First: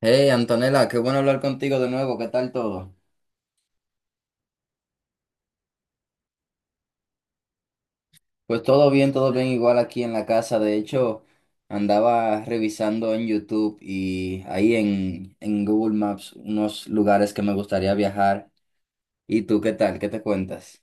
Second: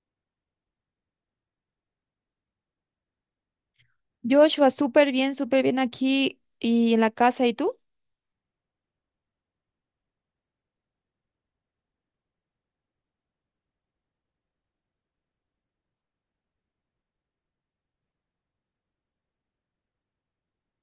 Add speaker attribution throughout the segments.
Speaker 1: Hey, Antonella, qué bueno hablar contigo de nuevo. ¿Qué tal todo?
Speaker 2: Joshua, súper bien aquí y en la casa. ¿Y tú?
Speaker 1: Pues todo bien, igual aquí en la casa. De hecho, andaba revisando en YouTube y ahí en Google Maps unos lugares que me gustaría viajar. ¿Y tú qué tal? ¿Qué te cuentas?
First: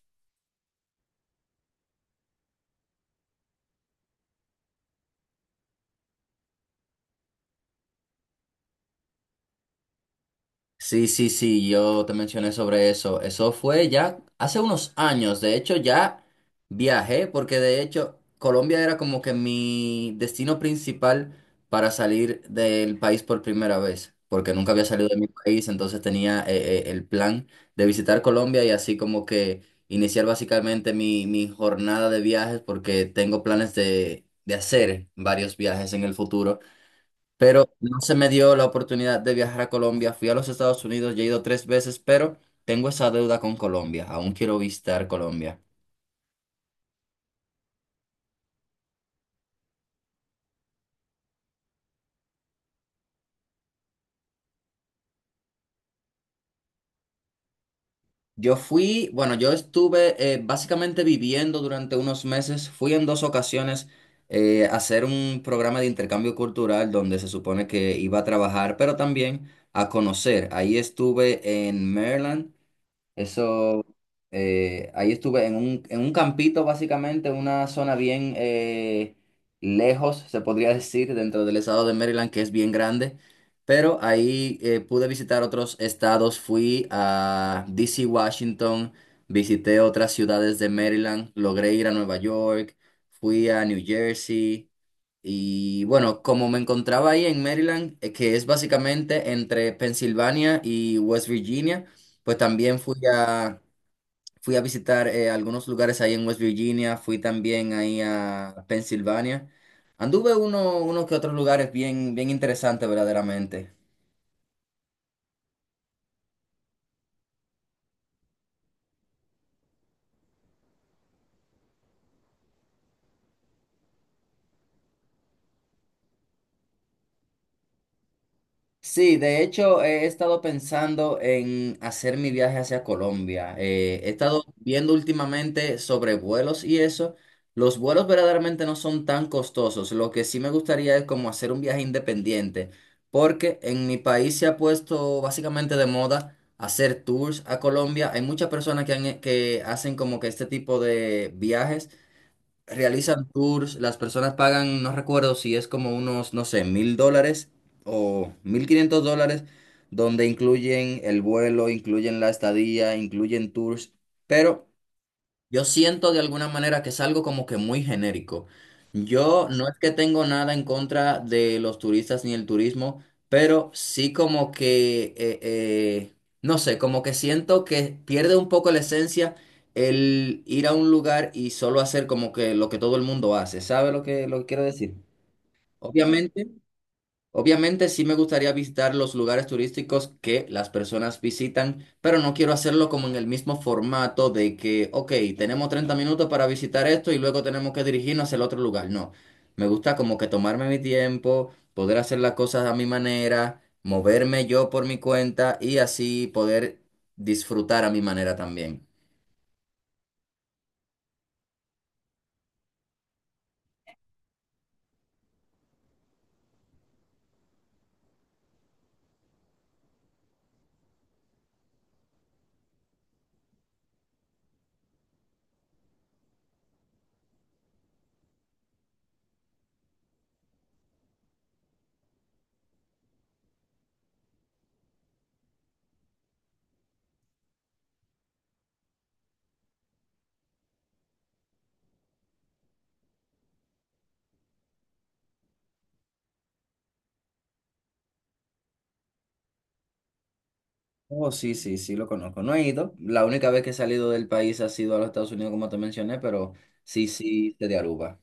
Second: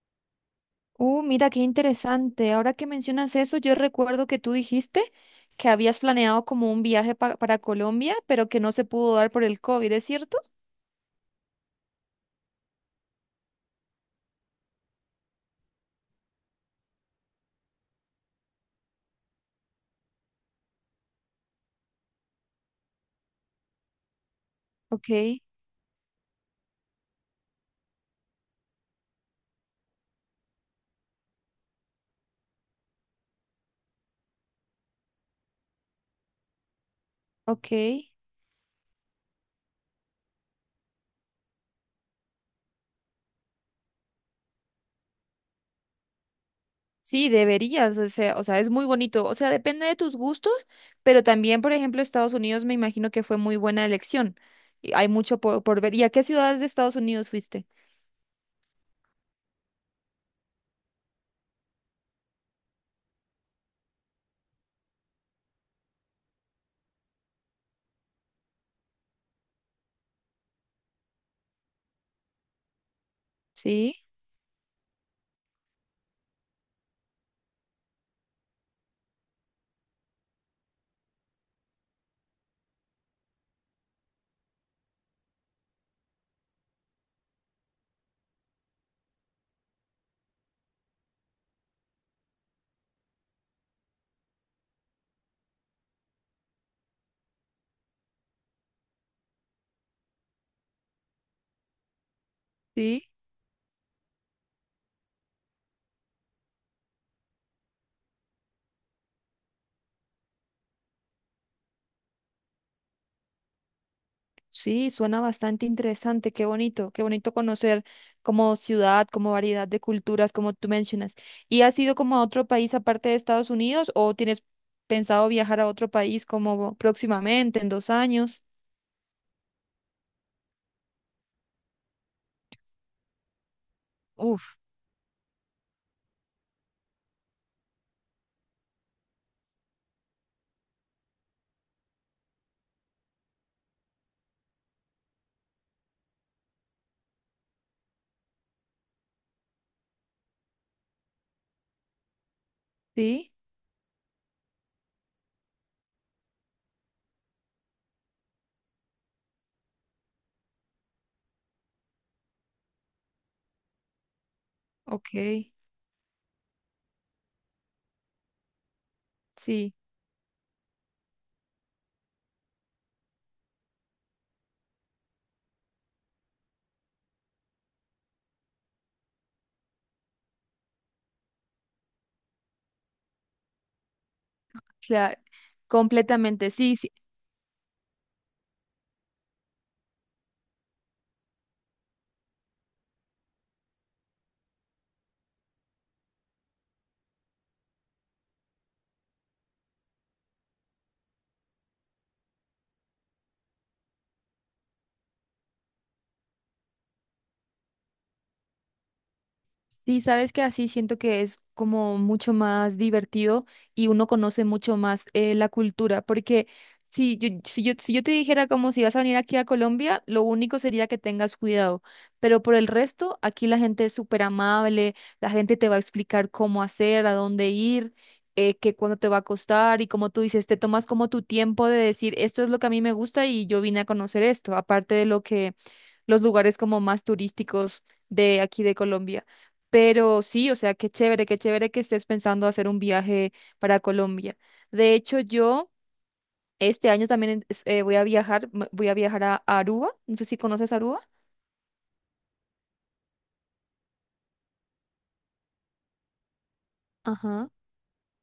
Speaker 2: Mira, qué interesante. Ahora que mencionas eso, yo recuerdo que tú dijiste que habías planeado como un viaje para Colombia, pero que no se pudo dar por el COVID, ¿es cierto?
Speaker 1: Sí, sí, sí, yo te mencioné sobre eso. Eso fue ya hace unos años. De hecho, ya viajé porque de hecho Colombia era como que mi destino principal para salir del país por primera vez, porque nunca había
Speaker 2: Ok,
Speaker 1: salido de mi país, entonces tenía el plan de visitar Colombia y así como que iniciar básicamente mi jornada de viajes porque tengo planes de hacer varios viajes en el futuro,
Speaker 2: ok.
Speaker 1: pero no se me dio la oportunidad de viajar a Colombia. Fui a los Estados Unidos, ya he ido tres veces, pero tengo esa deuda con Colombia. Aún quiero visitar Colombia.
Speaker 2: Sí, deberías, o sea, es muy bonito. O sea, depende de tus gustos, pero también, por ejemplo, Estados Unidos me imagino que fue muy buena elección. Y hay mucho por ver. ¿Y a qué ciudades de Estados Unidos fuiste?
Speaker 1: Bueno, yo estuve básicamente viviendo durante unos meses. Fui en dos ocasiones a hacer un programa de intercambio cultural donde se supone que iba a trabajar, pero también a conocer. Ahí estuve en Maryland. Eso
Speaker 2: Sí,
Speaker 1: Ahí estuve en un campito, básicamente, una zona bien lejos, se podría decir, dentro del estado de Maryland, que es bien grande. Pero ahí pude visitar otros estados, fui a DC, Washington, visité otras ciudades de Maryland, logré ir a Nueva York, fui a New Jersey. Y bueno, como me encontraba ahí en Maryland, que es básicamente entre Pensilvania y West Virginia, pues también fui
Speaker 2: sí.
Speaker 1: a Fui a visitar algunos lugares ahí en West Virginia, fui también ahí a Pensilvania. Anduve unos que otros lugares bien, bien interesantes verdaderamente.
Speaker 2: Sí, suena bastante interesante, qué bonito conocer como ciudad, como variedad de culturas, como tú mencionas. ¿Y has ido como a otro país aparte de Estados Unidos o tienes pensado viajar a otro país como próximamente, en dos años?
Speaker 1: Sí, de hecho he estado pensando en hacer mi viaje hacia Colombia. He estado
Speaker 2: Uf,
Speaker 1: viendo últimamente sobre vuelos y eso. Los vuelos verdaderamente no son tan costosos. Lo que sí me gustaría es como hacer un viaje independiente, porque en mi país se ha puesto básicamente de moda hacer tours a Colombia. Hay muchas personas que hacen como que este tipo de viajes realizan
Speaker 2: sí,
Speaker 1: tours, las personas pagan, no recuerdo si es como unos, no sé, $1,000 o $1,500, donde incluyen el vuelo, incluyen la estadía, incluyen tours, pero
Speaker 2: ok,
Speaker 1: yo siento de alguna manera que es algo como que muy genérico. Yo no
Speaker 2: sí,
Speaker 1: es que tengo nada en contra de los turistas ni el turismo, pero sí como que, no sé, como que siento que pierde un poco la esencia el ir a un lugar y solo hacer como que lo que todo el mundo hace. ¿Sabe lo que quiero decir?
Speaker 2: claro,
Speaker 1: Obviamente.
Speaker 2: completamente, sí, sí.
Speaker 1: Obviamente sí me gustaría visitar los lugares turísticos que las personas visitan, pero no quiero hacerlo como en el mismo formato de que, ok, tenemos 30 minutos para visitar esto y luego tenemos que dirigirnos hacia el otro lugar. No, me gusta como que tomarme mi tiempo, poder hacer las cosas a mi manera, moverme yo por mi cuenta y así poder disfrutar a mi manera también.
Speaker 2: Sí, sabes que así siento que es como mucho más divertido y uno conoce mucho más la cultura, porque si yo te dijera como si vas a venir aquí a Colombia, lo único sería que tengas cuidado, pero por el resto, aquí la gente es súper amable, la gente te va a explicar cómo hacer, a dónde ir, que cuándo te va a costar y como tú dices, te tomas como tu tiempo de decir, esto es lo que a mí me gusta y yo vine a conocer esto, aparte de lo que los lugares como más turísticos de aquí de Colombia. Pero sí, o sea, qué chévere que estés pensando hacer un viaje para Colombia. De hecho, yo este año también voy a viajar a Aruba. No sé si conoces Aruba.
Speaker 1: Oh, sí, sí, sí, lo conozco. No he ido. La única vez que he salido del país ha sido a los Estados Unidos, como te mencioné, pero sí,
Speaker 2: Ajá.
Speaker 1: sí, de Aruba.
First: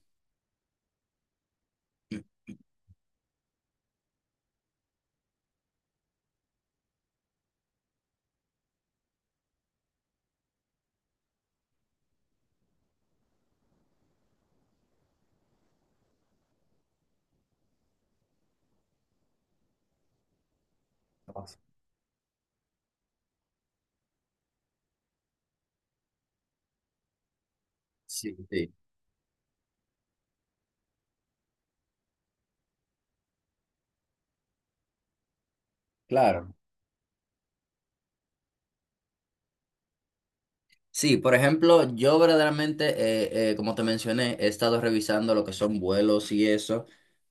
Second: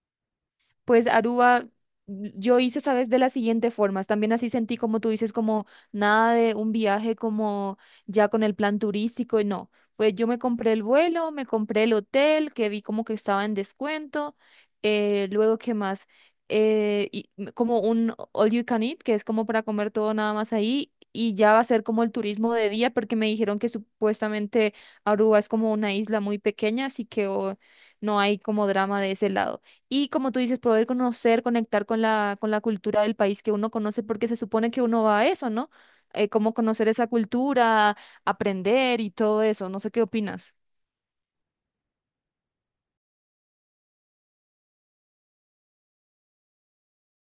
Speaker 2: Pues Aruba, yo hice, sabes, de las siguientes formas. También así sentí, como tú dices, como nada de un viaje como ya con el plan turístico. Y no, pues yo me compré el vuelo, me compré el hotel, que vi como que estaba en descuento. Eh, luego, ¿qué más? Y como un all you can eat, que es como para comer todo nada más ahí. Y ya va a ser como el turismo de día, porque me dijeron que supuestamente Aruba es como una isla muy pequeña, así que oh, no
Speaker 1: Sí,
Speaker 2: hay como
Speaker 1: sí,
Speaker 2: drama de ese lado. Y como tú dices, poder conocer, conectar con la cultura del país que uno conoce, porque se supone que uno va a eso, ¿no? Como
Speaker 1: claro.
Speaker 2: conocer esa cultura, aprender y todo eso. No sé qué opinas.
Speaker 1: Sí, por ejemplo, yo verdaderamente, como te mencioné, he estado revisando lo que son vuelos y eso,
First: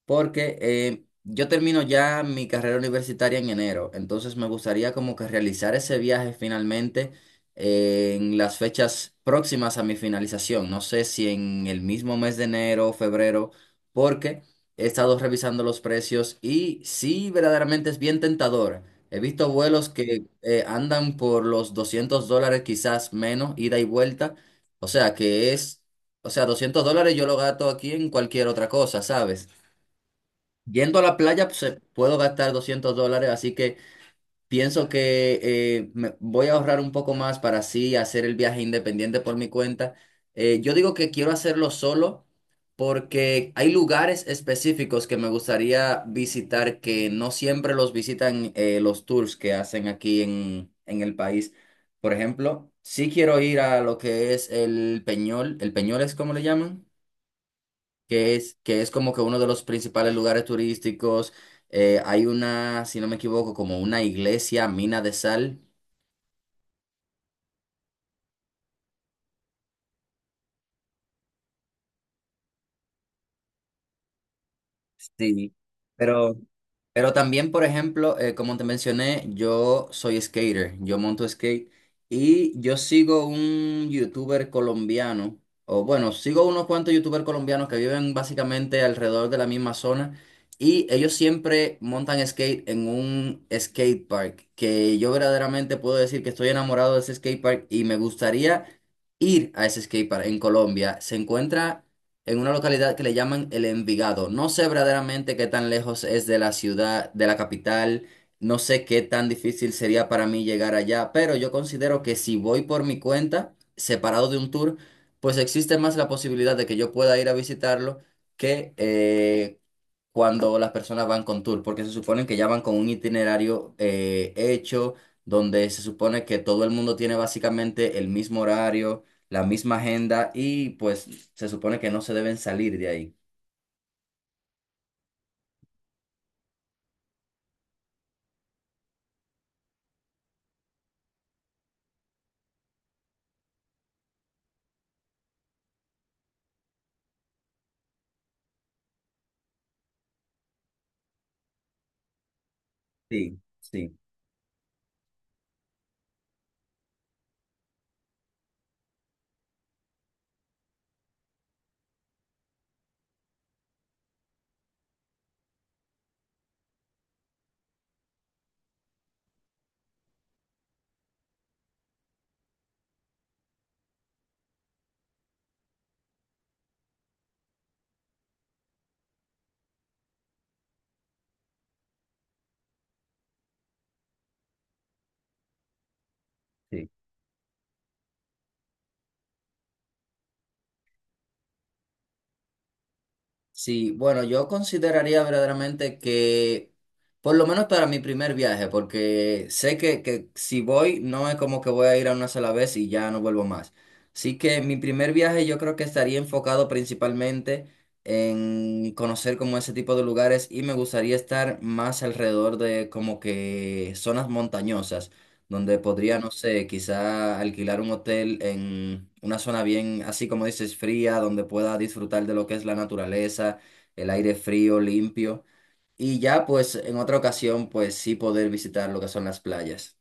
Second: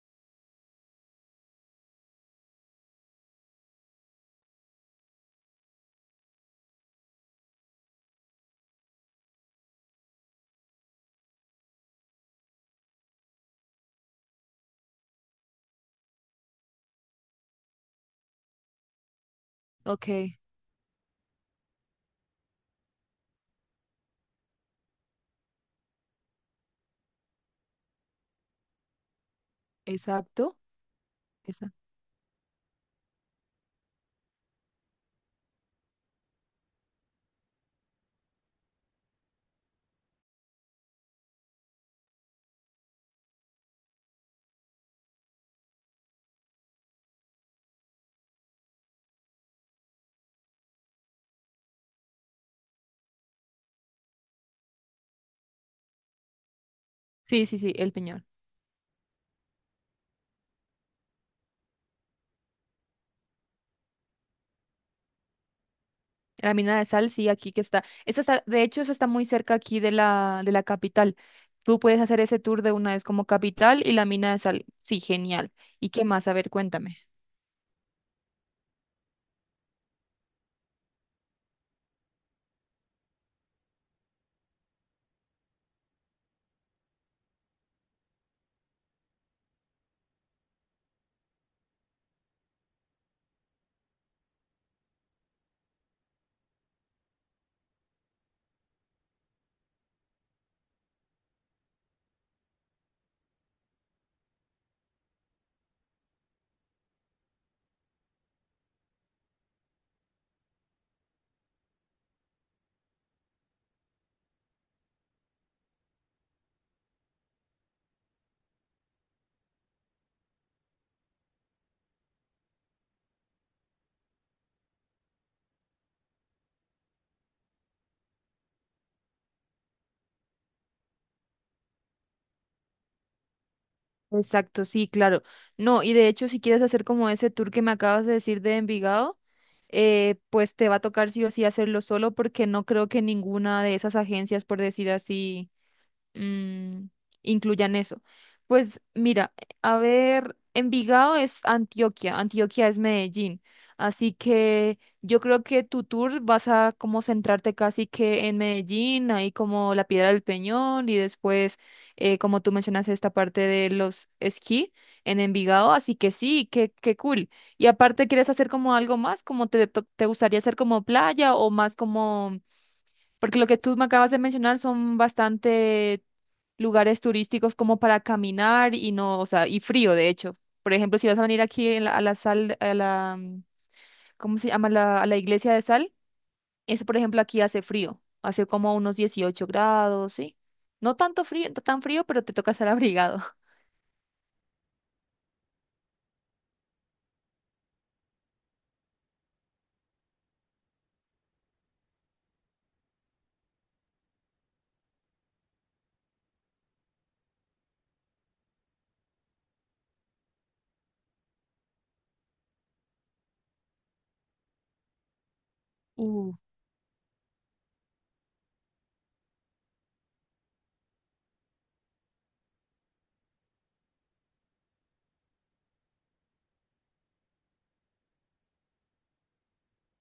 Speaker 1: porque yo termino ya mi carrera universitaria en enero, entonces me gustaría como que realizar ese viaje finalmente en las fechas próximas a mi finalización, no sé si en el mismo mes de enero o febrero, porque he estado revisando los precios y sí, verdaderamente es bien tentador. He visto vuelos que
Speaker 2: Ok,
Speaker 1: andan por los $200, quizás menos, ida y vuelta. O sea, que es, o sea, $200 yo lo gasto aquí en cualquier otra cosa, ¿sabes?
Speaker 2: exacto.
Speaker 1: Yendo a la playa, pues,
Speaker 2: Esa.
Speaker 1: puedo gastar $200, así que pienso que voy a ahorrar un poco más para así hacer el viaje independiente por mi cuenta. Yo digo que quiero hacerlo solo porque hay lugares específicos que me gustaría visitar que no siempre los visitan los tours que hacen aquí en el país. Por ejemplo, sí quiero ir a lo que es el Peñol. ¿El Peñol es como le llaman?
Speaker 2: Sí, sí, sí, el Peñón.
Speaker 1: Que es como que uno de los principales lugares turísticos. Hay una, si no me equivoco, como una iglesia, mina de sal.
Speaker 2: La mina de sal, sí, aquí que está. Esa está, de hecho, esa está muy cerca aquí de la capital. Tú puedes hacer ese tour de una vez como capital y la mina de sal. Sí, genial.
Speaker 1: Sí,
Speaker 2: ¿Y qué más? A
Speaker 1: pero
Speaker 2: ver, cuéntame.
Speaker 1: Pero también, por ejemplo, como te mencioné, yo soy skater, yo monto skate y yo sigo un youtuber colombiano, o bueno, sigo unos cuantos youtubers colombianos que viven básicamente alrededor de la misma zona y ellos siempre montan skate en un skate park, que yo verdaderamente puedo decir que estoy enamorado de ese skate park y me gustaría ir a ese skate park en Colombia. Se encuentra en una localidad que le llaman El Envigado. No sé verdaderamente qué tan lejos es de la ciudad, de la capital, no sé qué tan difícil sería para mí llegar allá, pero yo considero que si voy por mi cuenta, separado de un tour, pues existe más la posibilidad de que yo pueda ir a visitarlo que cuando las personas van con tour, porque se supone que ya van con un itinerario hecho, donde se supone que todo el mundo tiene básicamente el mismo horario, la misma agenda y pues se supone que no se deben salir de ahí.
Speaker 2: Exacto, sí, claro. No, y de hecho, si quieres hacer como ese tour que me acabas de decir de Envigado, pues te va a tocar sí o sí hacerlo solo porque no creo que ninguna de esas agencias, por decir así, mm, incluyan eso. Pues mira, a ver, Envigado es Antioquia, Antioquia es
Speaker 1: Sí,
Speaker 2: Medellín,
Speaker 1: sí,
Speaker 2: así que yo creo que tu tour vas a como centrarte casi que en Medellín, ahí como la Piedra del Peñón y después, como tú mencionas, esta parte de los esquí en Envigado, así que sí, qué, qué cool. Y aparte, ¿quieres hacer como algo más? ¿Como te gustaría hacer como playa o más como... Porque lo que tú me acabas de mencionar son bastante lugares turísticos como para caminar y no, o sea, y frío, de hecho. Por ejemplo, si vas a venir aquí en a la sal, a la, mm, ¿cómo se llama? A la iglesia de sal, es,
Speaker 1: sí.
Speaker 2: por ejemplo, aquí hace frío, hace como unos 18 grados, ¿sí? No tanto frío, tan frío, pero te toca estar abrigado.
Speaker 1: Sí, bueno, yo consideraría verdaderamente que, por lo menos para mi primer viaje, porque sé que si voy, no es como que voy a ir a una sola vez y ya no vuelvo más. Así que mi primer viaje yo creo que estaría enfocado principalmente en conocer como ese tipo de lugares y me gustaría estar más alrededor de como que zonas montañosas, donde podría, no sé, quizá alquilar un hotel en una zona bien, así como dices, fría, donde pueda disfrutar de lo que es la naturaleza, el aire frío, limpio, y ya pues en otra ocasión pues sí poder visitar lo que son las playas.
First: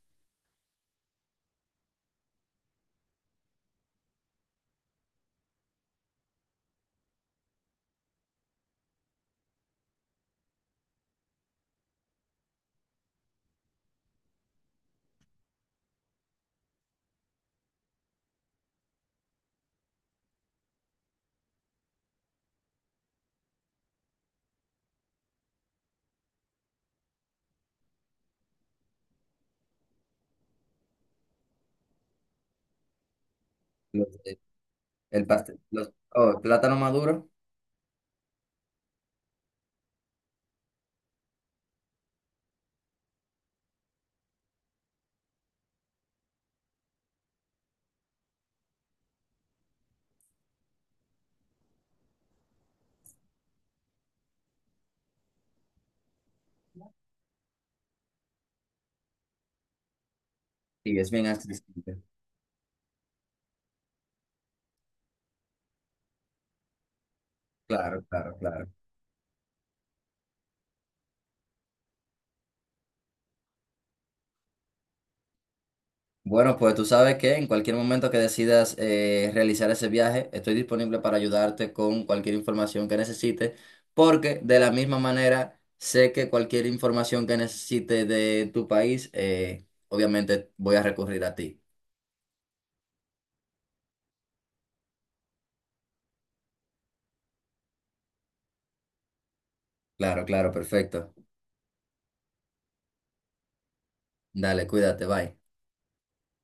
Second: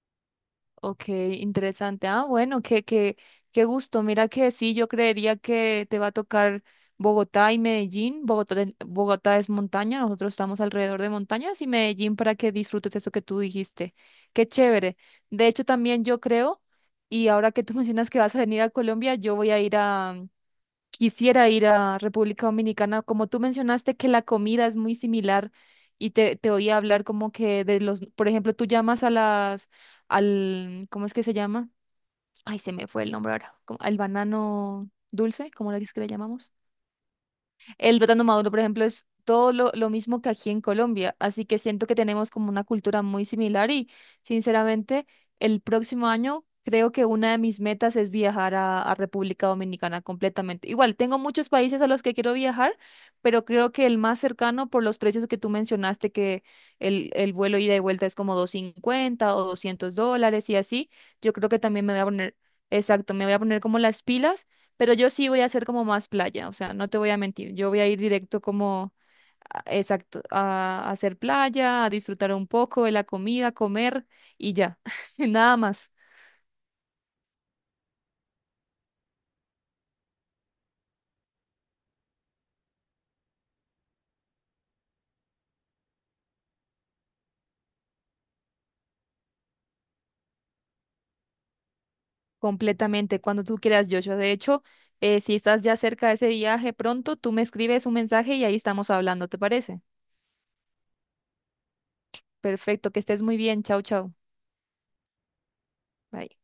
Speaker 2: Ok, interesante. Ah, bueno, qué, qué, qué gusto. Mira que sí, yo creería que te va a tocar Bogotá y Medellín. Bogotá, Bogotá es montaña, nosotros estamos alrededor de montañas y Medellín para que disfrutes eso que tú dijiste. Qué chévere. De hecho, también yo creo, y ahora que tú mencionas que vas a venir a Colombia, yo voy a ir, quisiera ir a República Dominicana, como tú mencionaste que la comida es muy similar y te oí hablar como que de los, por ejemplo, tú llamas a las, al, ¿cómo es que se llama? Ay, se me fue el nombre ahora, al
Speaker 1: Los-
Speaker 2: banano
Speaker 1: El
Speaker 2: dulce,
Speaker 1: pastel,
Speaker 2: ¿cómo es que le
Speaker 1: el
Speaker 2: llamamos?
Speaker 1: plátano maduro,
Speaker 2: El plátano maduro, por ejemplo, es todo lo mismo que aquí en Colombia, así que siento que tenemos como una cultura muy similar y sinceramente el próximo año creo que una de mis metas es viajar a República Dominicana completamente. Igual, tengo muchos países a los que quiero viajar, pero creo que el más cercano por los precios que tú mencionaste, que el vuelo ida y vuelta es como 250 o $200 y así,
Speaker 1: sí, es bien
Speaker 2: yo creo que también me
Speaker 1: accesible.
Speaker 2: voy a poner, exacto, me voy a poner como las pilas, pero yo sí voy a hacer como más playa, o sea, no te voy a mentir, yo voy a ir
Speaker 1: Claro, claro,
Speaker 2: directo
Speaker 1: claro.
Speaker 2: como, exacto, a hacer playa, a disfrutar un poco de la comida, comer y ya, nada más,
Speaker 1: Bueno, pues tú sabes que en cualquier momento que decidas realizar ese viaje, estoy disponible para ayudarte con cualquier información que necesites, porque de la misma manera sé que cualquier información que necesite de tu país, obviamente voy a recurrir a ti.
Speaker 2: completamente, cuando tú quieras, Joshua. De hecho, si estás ya cerca de ese viaje pronto, tú me escribes un mensaje y ahí estamos hablando, ¿te parece?
Speaker 1: Claro, claro, perfecto.
Speaker 2: Perfecto, que estés muy bien, chao, chao.
Speaker 1: Dale, cuídate, bye.
Speaker 2: Bye.